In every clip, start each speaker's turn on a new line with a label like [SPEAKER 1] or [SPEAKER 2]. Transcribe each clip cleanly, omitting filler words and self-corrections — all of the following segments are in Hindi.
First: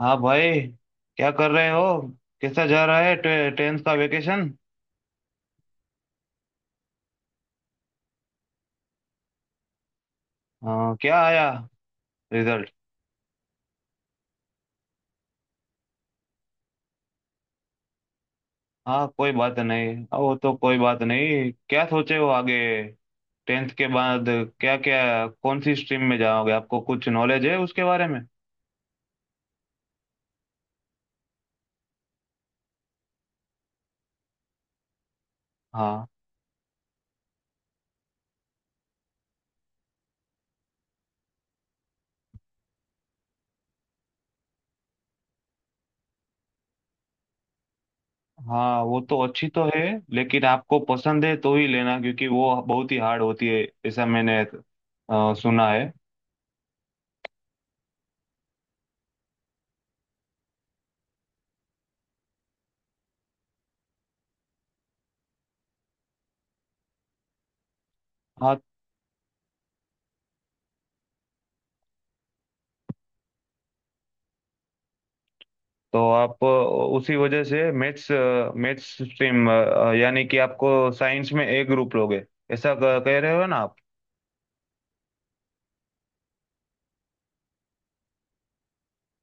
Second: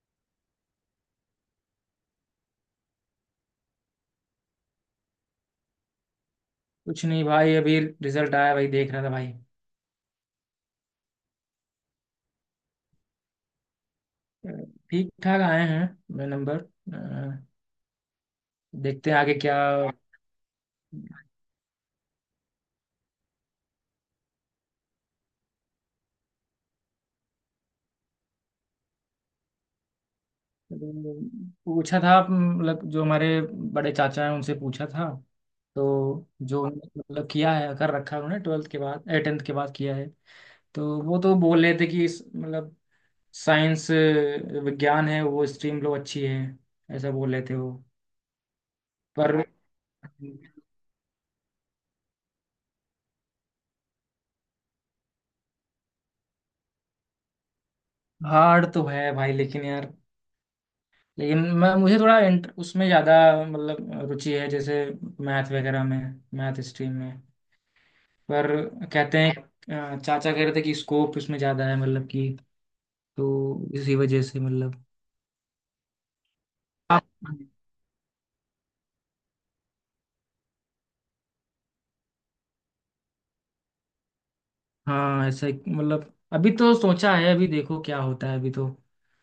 [SPEAKER 1] हाँ भाई। क्या कर रहे हो? कैसा जा रहा है टेंथ का वेकेशन?
[SPEAKER 2] कुछ नहीं भाई, अभी रिजल्ट आया भाई, देख रहा था भाई।
[SPEAKER 1] हाँ, क्या आया रिजल्ट?
[SPEAKER 2] ठीक ठाक आए हैं नंबर। अ,
[SPEAKER 1] हाँ,
[SPEAKER 2] देखते हैं
[SPEAKER 1] कोई
[SPEAKER 2] आगे क्या।
[SPEAKER 1] बात नहीं। हाँ, वो तो कोई बात नहीं। क्या सोचे हो आगे टेंथ के बाद? क्या क्या कौन सी स्ट्रीम में जाओगे? आपको कुछ नॉलेज है उसके बारे में?
[SPEAKER 2] पूछा था, मतलब जो हमारे बड़े चाचा हैं उनसे पूछा था।
[SPEAKER 1] हाँ
[SPEAKER 2] तो जो मतलब किया है, कर रखा है उन्होंने, ट्वेल्थ के बाद टेंथ के बाद किया है। तो वो तो बोल रहे थे कि मतलब साइंस, विज्ञान है वो स्ट्रीम लो, अच्छी है। ऐसा बोल रहे थे वो।
[SPEAKER 1] हाँ, वो तो
[SPEAKER 2] पर
[SPEAKER 1] अच्छी तो है। लेकिन आपको पसंद है तो ही लेना, क्योंकि वो बहुत ही हार्ड होती है ऐसा मैंने सुना है।
[SPEAKER 2] हार्ड तो है भाई, लेकिन यार, लेकिन मैं मुझे थोड़ा उसमें ज़्यादा मतलब रुचि है, जैसे मैथ वगैरह में, मैथ स्ट्रीम में। पर
[SPEAKER 1] हाँ,
[SPEAKER 2] कहते हैं, चाचा कह रहे थे कि स्कोप इसमें ज़्यादा है, मतलब कि, तो इसी वजह से मतलब
[SPEAKER 1] तो आप
[SPEAKER 2] आप।
[SPEAKER 1] उसी वजह से मैथ्स मैथ्स स्ट्रीम, यानी कि आपको साइंस में ए ग्रुप लोगे, ऐसा कह रहे हो ना आप?
[SPEAKER 2] हाँ ऐसा मतलब अभी तो सोचा है, अभी देखो क्या होता है, अभी तो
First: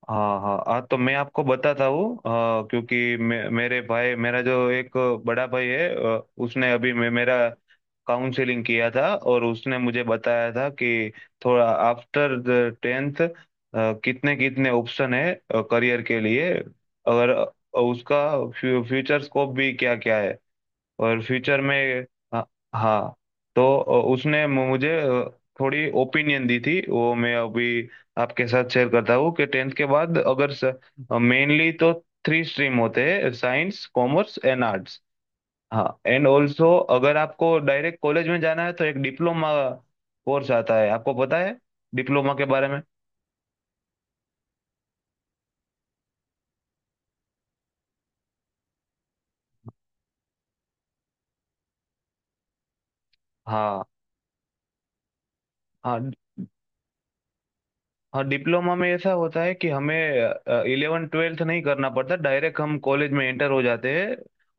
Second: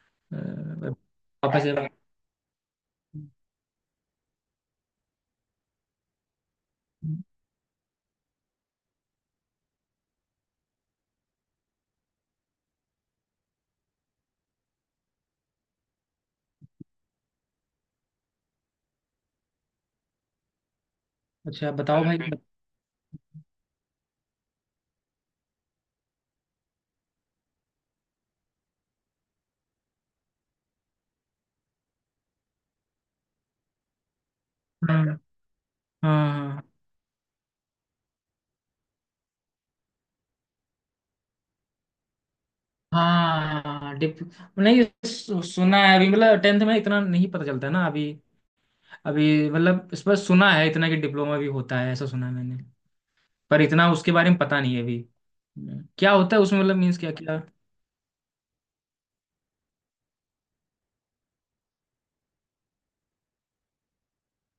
[SPEAKER 1] हाँ हाँ हाँ, तो मैं आपको
[SPEAKER 2] पापा से
[SPEAKER 1] बताता हूँ, हाँ, क्योंकि मेरे भाई, मेरा जो एक बड़ा भाई है, उसने अभी मेरा काउंसलिंग किया था और उसने मुझे बताया था कि थोड़ा आफ्टर द टेंथ कितने कितने ऑप्शन है करियर के लिए, और उसका फ्यूचर स्कोप भी क्या क्या है और फ्यूचर
[SPEAKER 2] अच्छा
[SPEAKER 1] में
[SPEAKER 2] बताओ भाई।
[SPEAKER 1] अ, हाँ, तो उसने मुझे थोड़ी ओपिनियन दी थी, वो मैं अभी आपके साथ शेयर करता हूँ कि टेंथ के बाद अगर मेनली तो थ्री स्ट्रीम होते हैं, साइंस, कॉमर्स एंड आर्ट्स।
[SPEAKER 2] हाँ,
[SPEAKER 1] हाँ, एंड
[SPEAKER 2] हाँ,
[SPEAKER 1] ऑल्सो अगर आपको डायरेक्ट कॉलेज में जाना है तो एक डिप्लोमा कोर्स आता है। आपको पता है डिप्लोमा के बारे में?
[SPEAKER 2] हाँ। हाँ, डिप नहीं सुना है अभी, मतलब टेंथ में इतना नहीं पता चलता ना अभी। अभी मतलब इस पर सुना है इतना कि डिप्लोमा भी होता है, ऐसा सुना है मैंने। पर
[SPEAKER 1] हाँ
[SPEAKER 2] इतना उसके बारे में पता नहीं है अभी। हम्म।
[SPEAKER 1] हाँ।
[SPEAKER 2] क्या होता है उसमें मतलब, मीन्स क्या क्या।
[SPEAKER 1] हाँ, डिप्लोमा में ऐसा होता है कि हमें इलेवन ट्वेल्थ नहीं करना पड़ता, डायरेक्ट हम कॉलेज में एंटर हो जाते हैं,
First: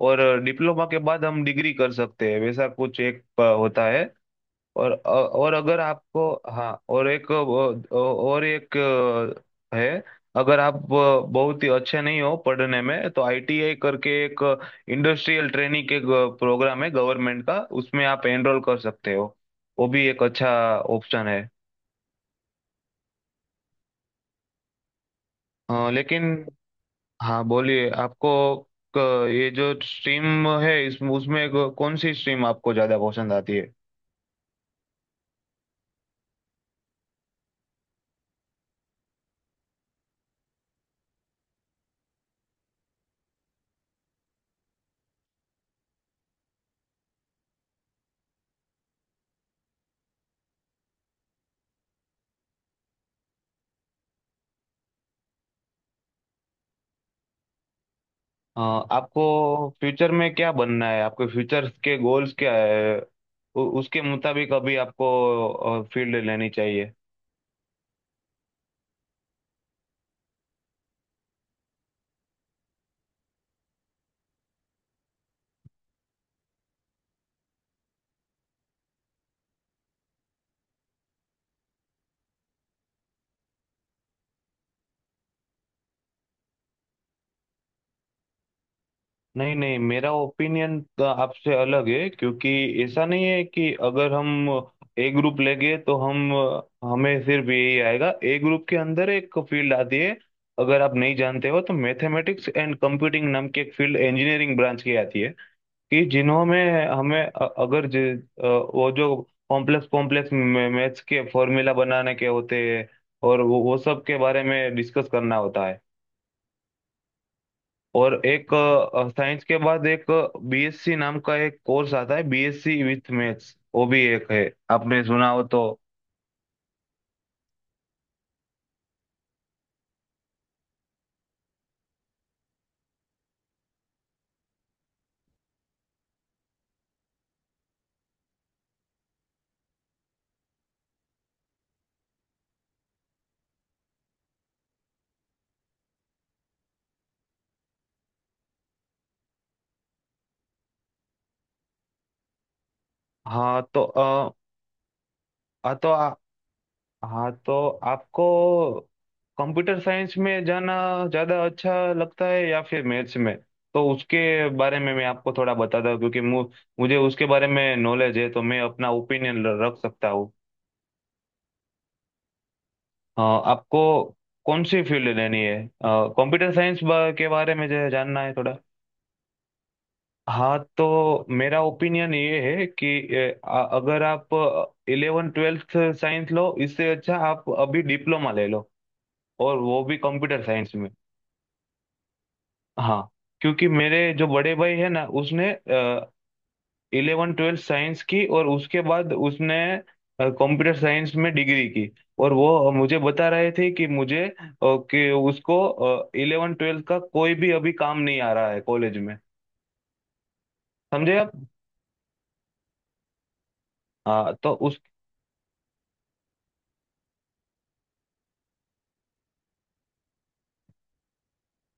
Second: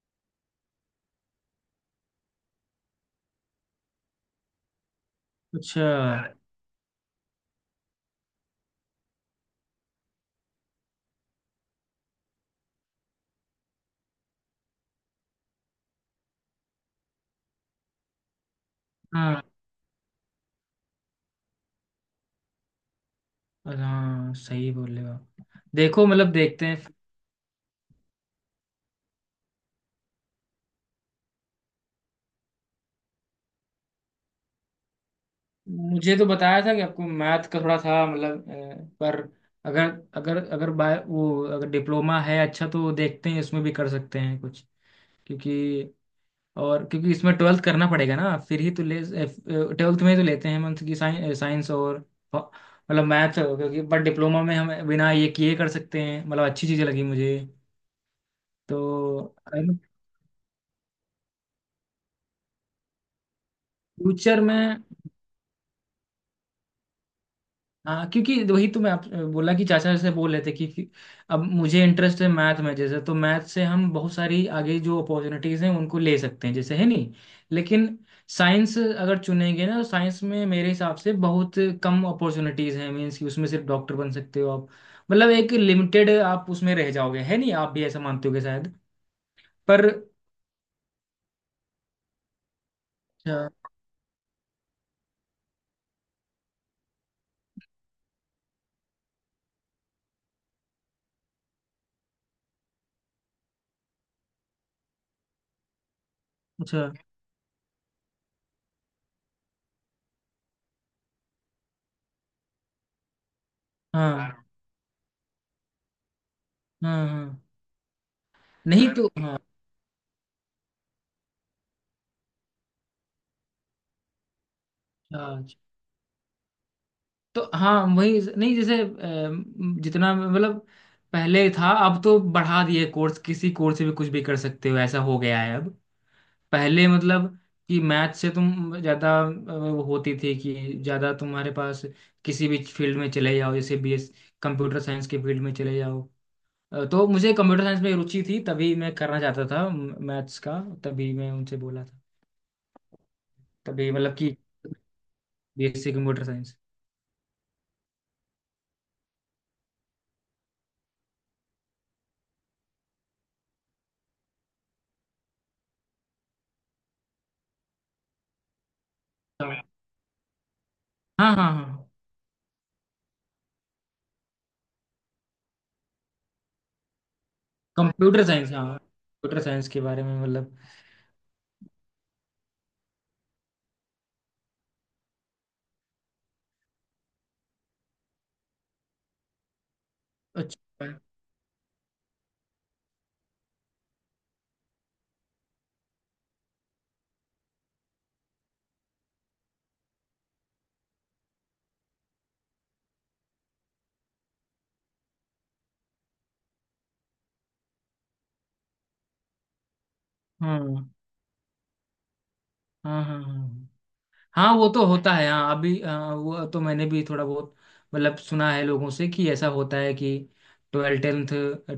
[SPEAKER 1] और डिप्लोमा के बाद हम डिग्री कर सकते हैं, वैसा कुछ एक होता है। और और अगर
[SPEAKER 2] अच्छा।
[SPEAKER 1] आपको, हाँ, और एक, और एक अ, है। अगर आप बहुत ही अच्छे नहीं हो पढ़ने में, तो आईटीआई करके एक इंडस्ट्रियल ट्रेनिंग के प्रोग्राम है गवर्नमेंट का, उसमें आप एनरोल कर सकते हो।
[SPEAKER 2] हाँ,
[SPEAKER 1] वो भी एक अच्छा ऑप्शन है।
[SPEAKER 2] हाँ सही बोल रहे हो आप। देखो
[SPEAKER 1] लेकिन
[SPEAKER 2] मतलब, देखते हैं।
[SPEAKER 1] हाँ, बोलिए, आपको ये जो स्ट्रीम है, इस उसमें कौन सी स्ट्रीम आपको ज्यादा पसंद आती है?
[SPEAKER 2] मुझे तो बताया था कि आपको मैथ का थोड़ा था मतलब, पर अगर, अगर बाय वो, अगर डिप्लोमा है अच्छा, तो देखते हैं इसमें भी कर सकते हैं कुछ, क्योंकि, और क्योंकि इसमें ट्वेल्थ करना पड़ेगा ना फिर ही तो ले। ट्वेल्थ में ही तो लेते हैं मंथ की साइंस, फ- मतलब मैथ, क्योंकि बट डिप्लोमा में हम बिना ये किए कर सकते हैं, मतलब अच्छी चीज़ें लगी मुझे,
[SPEAKER 1] अ, आपको
[SPEAKER 2] तो।
[SPEAKER 1] फ्यूचर में क्या बनना है, आपके फ्यूचर के गोल्स क्या है? उसके
[SPEAKER 2] फ्यूचर
[SPEAKER 1] मुताबिक अभी
[SPEAKER 2] में
[SPEAKER 1] आपको फील्ड लेनी चाहिए।
[SPEAKER 2] हाँ, क्योंकि वही तो मैं आप बोला कि चाचा से बोल रहे थे कि अब मुझे इंटरेस्ट है मैथ में, जैसे तो मैथ से हम बहुत सारी आगे जो अपॉर्चुनिटीज हैं उनको ले सकते हैं, जैसे, है नहीं। लेकिन साइंस अगर चुनेंगे ना, तो साइंस में मेरे हिसाब से बहुत कम अपॉर्चुनिटीज हैं, मीन्स कि उसमें सिर्फ डॉक्टर बन सकते हो आप, मतलब एक लिमिटेड आप उसमें रह जाओगे, है नहीं, आप भी ऐसा मानते होगे शायद,
[SPEAKER 1] नहीं नहीं,
[SPEAKER 2] पर।
[SPEAKER 1] मेरा ओपिनियन आपसे अलग है, क्योंकि ऐसा नहीं है
[SPEAKER 2] अच्छा
[SPEAKER 1] कि अगर हम ए ग्रुप लेंगे तो हम हमें सिर्फ यही आएगा। ए ग्रुप के अंदर एक फील्ड आती है, अगर आप नहीं जानते हो तो, मैथमेटिक्स एंड कंप्यूटिंग नाम की एक फील्ड, इंजीनियरिंग ब्रांच की आती है, कि जिन्हों
[SPEAKER 2] अच्छा।
[SPEAKER 1] में
[SPEAKER 2] अच्छा।
[SPEAKER 1] हमें अगर वो जो कॉम्प्लेक्स कॉम्प्लेक्स मैथ्स के फॉर्मूला बनाने के होते हैं और वो सब के बारे
[SPEAKER 2] हाँ,
[SPEAKER 1] में डिस्कस करना होता है।
[SPEAKER 2] हाँ, हाँ।
[SPEAKER 1] और एक
[SPEAKER 2] नहीं, तो हाँ।
[SPEAKER 1] साइंस के बाद, एक बीएससी नाम का एक कोर्स आता है, बीएससी विथ मैथ्स, वो भी एक है, आपने सुना हो
[SPEAKER 2] अच्छा।
[SPEAKER 1] तो।
[SPEAKER 2] तो हाँ वही, नहीं जैसे जितना मतलब पहले था, अब तो बढ़ा दिए कोर्स, किसी कोर्स से भी कुछ भी कर सकते हो, ऐसा हो गया है अब। पहले मतलब कि मैथ से तुम ज़्यादा वो होती थी कि ज़्यादा तुम्हारे पास किसी भी फील्ड में चले जाओ, जैसे बीएस, कंप्यूटर साइंस के फील्ड में चले जाओ। तो मुझे कंप्यूटर साइंस में रुचि थी, तभी मैं करना चाहता था मैथ्स का, तभी मैं उनसे बोला था,
[SPEAKER 1] हाँ तो
[SPEAKER 2] तभी मतलब
[SPEAKER 1] अ,
[SPEAKER 2] कि
[SPEAKER 1] हाँ तो
[SPEAKER 2] बीएससी
[SPEAKER 1] आ,
[SPEAKER 2] कंप्यूटर साइंस।
[SPEAKER 1] हाँ, तो आपको कंप्यूटर साइंस में जाना ज्यादा अच्छा लगता है या फिर मैथ्स में? तो उसके बारे में मैं आपको थोड़ा बताता हूँ, क्योंकि मुझे उसके बारे में नॉलेज है, तो मैं अपना ओपिनियन
[SPEAKER 2] हाँ,
[SPEAKER 1] रख सकता हूँ।
[SPEAKER 2] हाँ, हाँ।
[SPEAKER 1] आपको कौन सी फील्ड लेनी है? कंप्यूटर साइंस के बारे में जो है, जानना
[SPEAKER 2] कंप्यूटर
[SPEAKER 1] है थोड़ा?
[SPEAKER 2] साइंस, हाँ कंप्यूटर साइंस के बारे में मतलब।
[SPEAKER 1] हाँ तो मेरा ओपिनियन ये है कि अगर आप इलेवन ट्वेल्थ साइंस लो, इससे अच्छा आप अभी डिप्लोमा ले लो, और वो भी कंप्यूटर साइंस
[SPEAKER 2] अच्छा।
[SPEAKER 1] में। हाँ, क्योंकि मेरे जो बड़े भाई है ना, उसने इलेवन ट्वेल्थ साइंस की और उसके बाद उसने कंप्यूटर साइंस में डिग्री की, और वो मुझे बता रहे थे कि उसको इलेवन ट्वेल्थ का कोई भी अभी काम नहीं आ रहा है कॉलेज में।
[SPEAKER 2] हाँ,
[SPEAKER 1] समझे आप?
[SPEAKER 2] हाँ, हाँ, हाँ।
[SPEAKER 1] हाँ,
[SPEAKER 2] हाँ
[SPEAKER 1] तो
[SPEAKER 2] वो तो होता है हाँ अभी, हाँ, वो तो मैंने भी थोड़ा बहुत मतलब सुना है लोगों से कि ऐसा होता है कि ट्वेल्थ टेंथ,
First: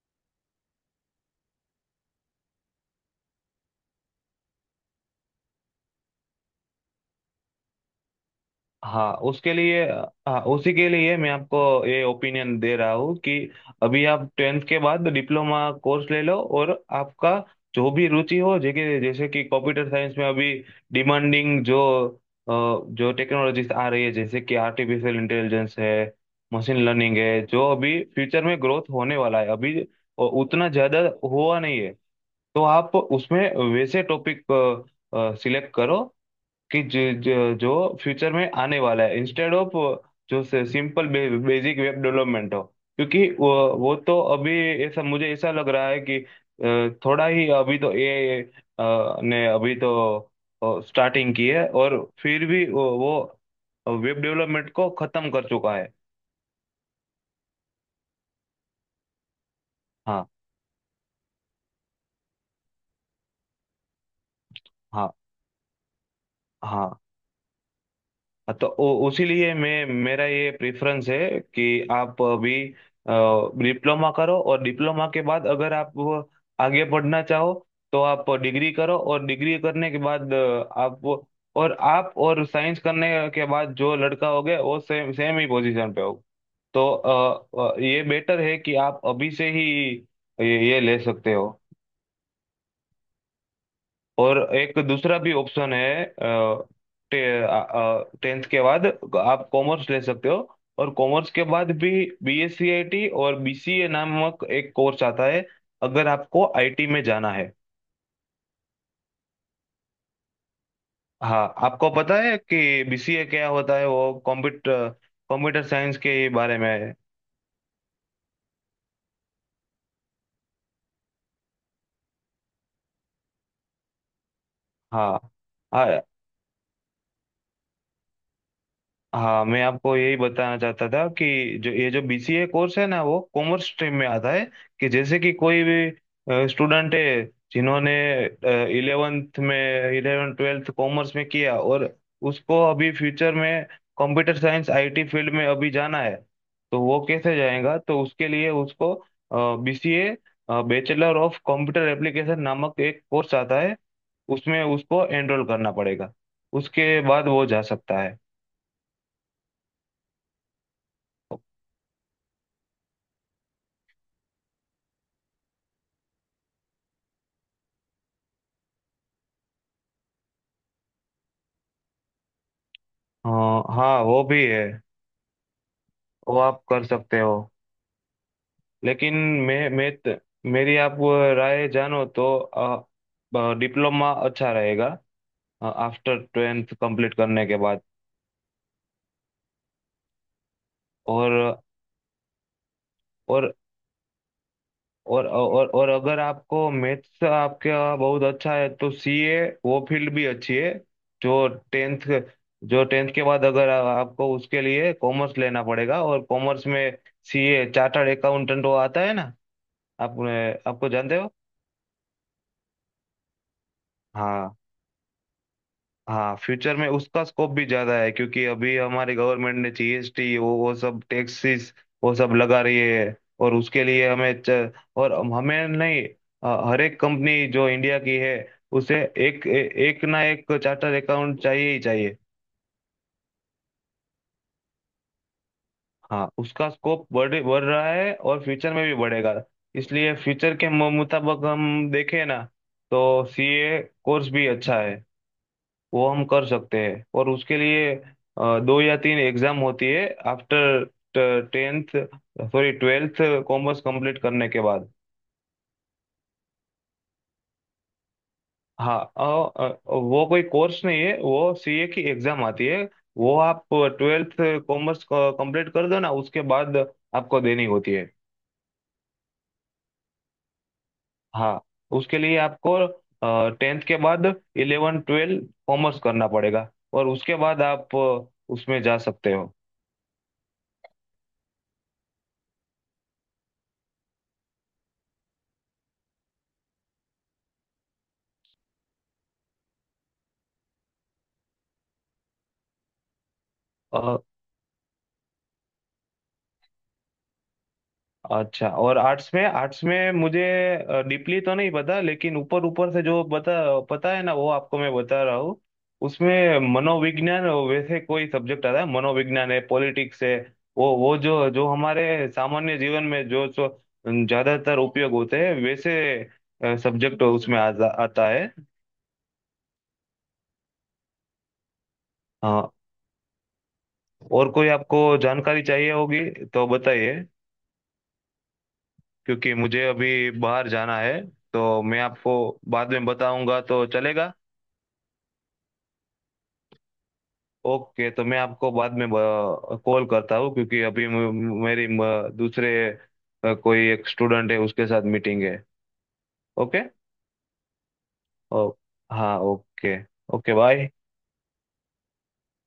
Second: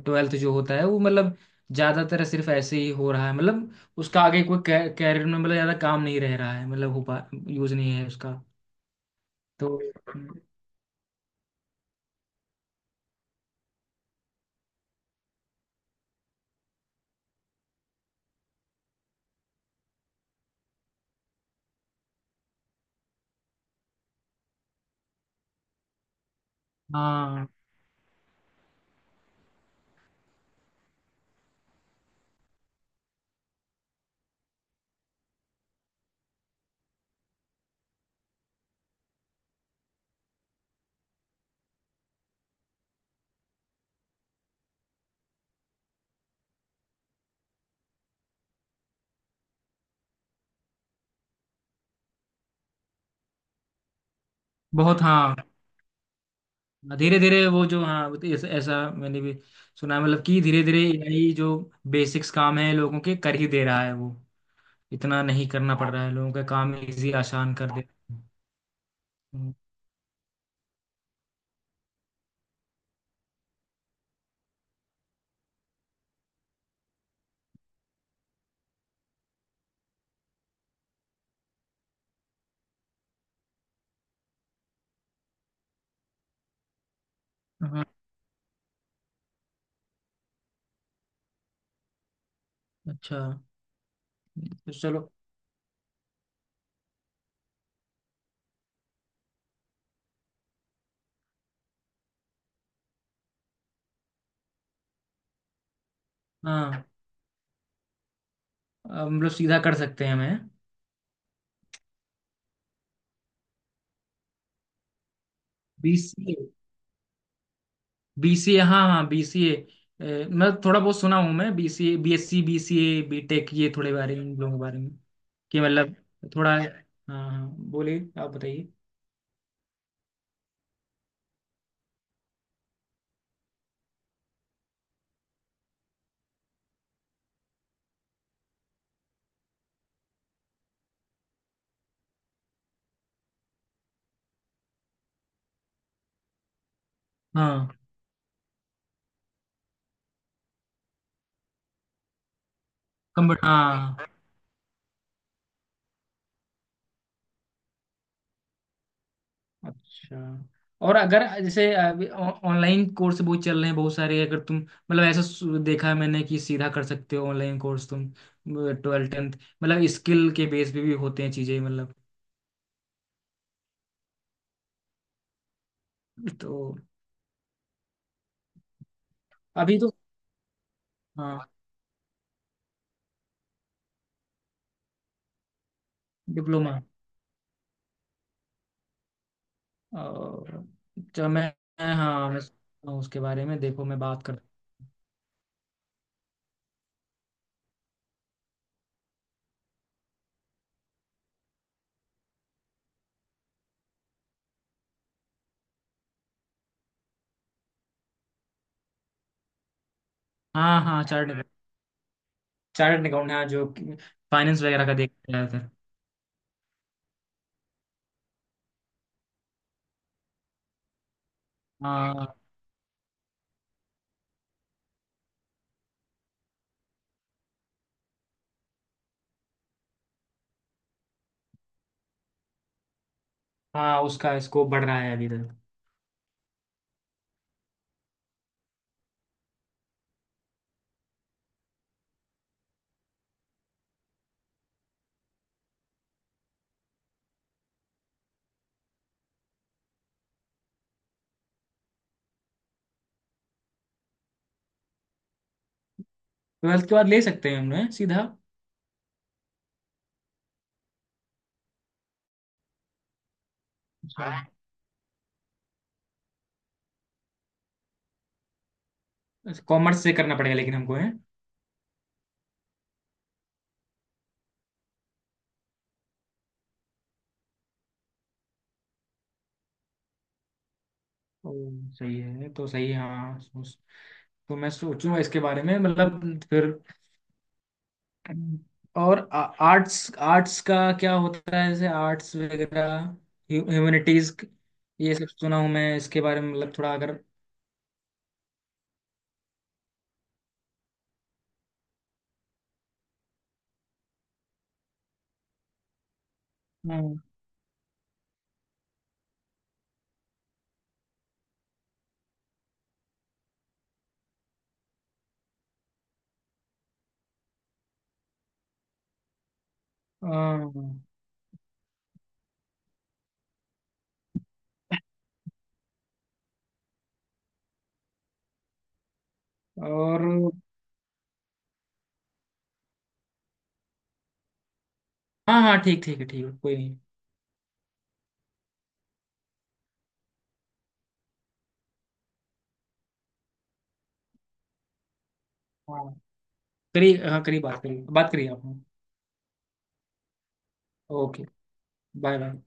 [SPEAKER 2] ट्वेल्थ जो होता है वो मतलब ज्यादातर सिर्फ ऐसे ही हो रहा है, मतलब उसका आगे कोई कैरियर में मतलब ज्यादा काम नहीं रह रहा है, मतलब हो पा यूज नहीं है उसका,
[SPEAKER 1] हाँ, उसके
[SPEAKER 2] तो।
[SPEAKER 1] लिए, हाँ, उसी के लिए मैं आपको ये ओपिनियन दे रहा हूँ कि अभी आप टेंथ के बाद डिप्लोमा कोर्स ले लो, और आपका जो भी रुचि हो, जैसे जैसे कि कंप्यूटर साइंस में अभी डिमांडिंग जो जो टेक्नोलॉजीज आ रही है, जैसे कि आर्टिफिशियल इंटेलिजेंस है, मशीन लर्निंग है,
[SPEAKER 2] हाँ।
[SPEAKER 1] जो अभी फ्यूचर में ग्रोथ होने वाला है, अभी उतना ज्यादा हुआ नहीं है। तो आप उसमें वैसे टॉपिक सिलेक्ट करो कि जो फ्यूचर में आने वाला है, इंस्टेड ऑफ जो सिंपल बेसिक वेब डेवलपमेंट हो, क्योंकि वो तो अभी, ऐसा मुझे ऐसा लग रहा है कि थोड़ा ही अभी तो ए ने अभी तो स्टार्टिंग की है और फिर भी वो वेब डेवलपमेंट को
[SPEAKER 2] बहुत
[SPEAKER 1] खत्म
[SPEAKER 2] हाँ,
[SPEAKER 1] कर चुका है।
[SPEAKER 2] धीरे धीरे वो जो हाँ, वो तो ऐसा, ऐसा मैंने भी सुना है, मतलब
[SPEAKER 1] हाँ
[SPEAKER 2] कि धीरे धीरे एआई जो बेसिक्स काम है लोगों के कर ही दे रहा है वो,
[SPEAKER 1] हाँ।
[SPEAKER 2] इतना नहीं करना पड़ हाँ रहा है, लोगों का काम
[SPEAKER 1] हाँ,
[SPEAKER 2] इजी आसान कर दे।
[SPEAKER 1] तो उसी लिए
[SPEAKER 2] हाँ।
[SPEAKER 1] मैं, मेरा ये प्रेफरेंस है कि आप अभी डिप्लोमा करो, और डिप्लोमा के बाद अगर आप आगे पढ़ना चाहो तो आप डिग्री करो, और डिग्री करने के बाद अ, आप और साइंस करने के बाद जो लड़का हो गया वो सेम सेम ही पोजीशन पे हो, तो
[SPEAKER 2] हाँ।
[SPEAKER 1] ये बेटर है कि आप अभी से ही ये ले सकते हो।
[SPEAKER 2] अच्छा।
[SPEAKER 1] और
[SPEAKER 2] तो
[SPEAKER 1] एक
[SPEAKER 2] चलो।
[SPEAKER 1] दूसरा भी ऑप्शन है, टेंथ के बाद आप कॉमर्स ले सकते हो, और कॉमर्स के बाद भी बीएससी आईटी और बीसीए नामक एक कोर्स आता है, अगर आपको
[SPEAKER 2] हाँ
[SPEAKER 1] आईटी में जाना है।
[SPEAKER 2] अब हम लोग सीधा कर सकते हैं मैं।
[SPEAKER 1] हाँ, आपको पता है कि बीसीए क्या होता है? वो कंप्यूटर कंप्यूटर साइंस के
[SPEAKER 2] बीसीए,
[SPEAKER 1] बारे में है।
[SPEAKER 2] बीसीए, हाँ हाँ बीसीए, मैं थोड़ा बहुत सुना हूँ मैं, बीसीए, बीएससी, बीसीए, बीटेक, ये थोड़े बारे में, इन लोगों के बारे में
[SPEAKER 1] हाँ
[SPEAKER 2] कि मतलब,
[SPEAKER 1] हाँ
[SPEAKER 2] थोड़ा हाँ, हाँ बोलिए आप बताइए।
[SPEAKER 1] हाँ, मैं आपको यही बताना चाहता था कि जो ये जो बीसीए कोर्स है ना, वो कॉमर्स स्ट्रीम में आता है, कि जैसे कि कोई भी स्टूडेंट है जिन्होंने इलेवेंथ ट्वेल्थ कॉमर्स में किया और उसको अभी फ्यूचर में कंप्यूटर साइंस आईटी फील्ड में अभी जाना है, तो वो कैसे
[SPEAKER 2] हाँ।
[SPEAKER 1] जाएगा? तो उसके लिए उसको BCA, bachelor of computer application नामक एक कोर्स
[SPEAKER 2] कंप्यूटर
[SPEAKER 1] आता है,
[SPEAKER 2] हाँ।
[SPEAKER 1] उसमें उसको एनरोल करना पड़ेगा, उसके बाद वो जा सकता है।
[SPEAKER 2] अच्छा। और अगर जैसे अभी ऑनलाइन कोर्स बहुत चल रहे हैं बहुत सारे, अगर तुम मतलब ऐसा देखा है मैंने कि सीधा कर सकते हो ऑनलाइन कोर्स तुम, ट्वेल्थ टेंथ, मतलब स्किल के बेस पे भी होते हैं चीजें मतलब,
[SPEAKER 1] हाँ हाँ, वो भी है, वो
[SPEAKER 2] तो।
[SPEAKER 1] आप कर सकते हो, लेकिन मैं
[SPEAKER 2] अभी
[SPEAKER 1] मैं
[SPEAKER 2] तो
[SPEAKER 1] त- मेरी आप वो
[SPEAKER 2] हाँ।
[SPEAKER 1] राय जानो तो डिप्लोमा अच्छा रहेगा, आफ्टर ट्वेल्थ
[SPEAKER 2] डिप्लोमा।
[SPEAKER 1] कंप्लीट करने के बाद,
[SPEAKER 2] और चलो
[SPEAKER 1] और
[SPEAKER 2] मैं, हाँ मैं सोचता हूँ उसके बारे
[SPEAKER 1] और
[SPEAKER 2] में, देखो मैं बात कर।
[SPEAKER 1] और अगर आपको मैथ्स आपके बहुत अच्छा है तो सीए, वो फील्ड भी अच्छी है। जो टेंथ जो टेंथ के बाद अगर आपको, उसके लिए कॉमर्स लेना पड़ेगा, और कॉमर्स में सीए, चार्टर्ड अकाउंटेंट, वो आता है ना, आप
[SPEAKER 2] हाँ,
[SPEAKER 1] आपको
[SPEAKER 2] हाँ
[SPEAKER 1] जानते
[SPEAKER 2] चार्ट,
[SPEAKER 1] हो?
[SPEAKER 2] चार्ट अकाउंट हाँ, जो
[SPEAKER 1] हाँ
[SPEAKER 2] फाइनेंस वगैरह का देखते हैं उधर।
[SPEAKER 1] हाँ। फ्यूचर में उसका स्कोप भी ज्यादा है, क्योंकि अभी हमारी गवर्नमेंट ने जीएसटी, वो सब टैक्सेस, वो
[SPEAKER 2] हाँ।
[SPEAKER 1] सब लगा रही है, और उसके लिए हमें च, और हम- हमें नहीं हर एक कंपनी जो इंडिया की है, उसे एक ए, एक ना एक चार्टर अकाउंट चाहिए ही चाहिए।
[SPEAKER 2] हाँ उसका स्कोप बढ़ रहा है अभी तक।
[SPEAKER 1] हाँ, उसका स्कोप बढ़ बढ़ रहा है और फ्यूचर में भी बढ़ेगा, इसलिए फ्यूचर के मुताबिक हम देखें ना, तो सीए कोर्स भी अच्छा है, वो हम कर सकते हैं, और उसके लिए दो या तीन एग्जाम होती है after tenth sorry twelfth, commerce complete करने के बाद।
[SPEAKER 2] ट्वेल्थ के बाद ले सकते हैं हमने सीधा।
[SPEAKER 1] हाँ, वो कोई कोर्स नहीं है, वो सीए की एग्जाम आती है, वो आप ट्वेल्थ
[SPEAKER 2] हाँ
[SPEAKER 1] कॉमर्स कंप्लीट कर दो ना, उसके बाद आपको देनी होती है।
[SPEAKER 2] कॉमर्स से करना पड़ेगा लेकिन हमको है।
[SPEAKER 1] हाँ, उसके लिए आपको टेंथ के बाद इलेवन ट्वेल्व कॉमर्स करना पड़ेगा, और उसके बाद आप उसमें जा सकते हो।
[SPEAKER 2] ओ, सही है तो सही है, हाँ सोच, तो मैं सोचूंगा इसके बारे में मतलब फिर। और आर्ट्स, आर्ट्स का क्या होता है, जैसे आर्ट्स वगैरह, ह्यूमैनिटीज, ये सब सुना हूँ मैं इसके बारे में मतलब थोड़ा अगर।
[SPEAKER 1] अच्छा, और आर्ट्स में मुझे डीपली तो नहीं पता, लेकिन ऊपर ऊपर से जो पता पता है ना, वो आपको मैं बता रहा हूँ। उसमें
[SPEAKER 2] हम्म,
[SPEAKER 1] मनोविज्ञान वैसे कोई सब्जेक्ट आता है, मनोविज्ञान है, पॉलिटिक्स है, वो जो जो हमारे सामान्य जीवन में जो जो ज्यादातर उपयोग होते हैं, वैसे सब्जेक्ट उसमें आता है।
[SPEAKER 2] हाँ।
[SPEAKER 1] हाँ, और कोई आपको जानकारी चाहिए होगी तो बताइए, क्योंकि मुझे
[SPEAKER 2] और
[SPEAKER 1] अभी बाहर जाना है, तो मैं आपको बाद में बताऊंगा, तो चलेगा?
[SPEAKER 2] हाँ, हाँ ठीक, ठीक है, ठीक है कोई नहीं।
[SPEAKER 1] ओके, तो मैं आपको बाद में कॉल करता हूँ, क्योंकि अभी दूसरे कोई एक स्टूडेंट है, उसके साथ मीटिंग है।
[SPEAKER 2] हाँ
[SPEAKER 1] ओके।
[SPEAKER 2] करिए, हाँ करिए, बात करिए, बात करिए आप।
[SPEAKER 1] ओ, हाँ, okay. Okay, bye.
[SPEAKER 2] Okay. Bye bye.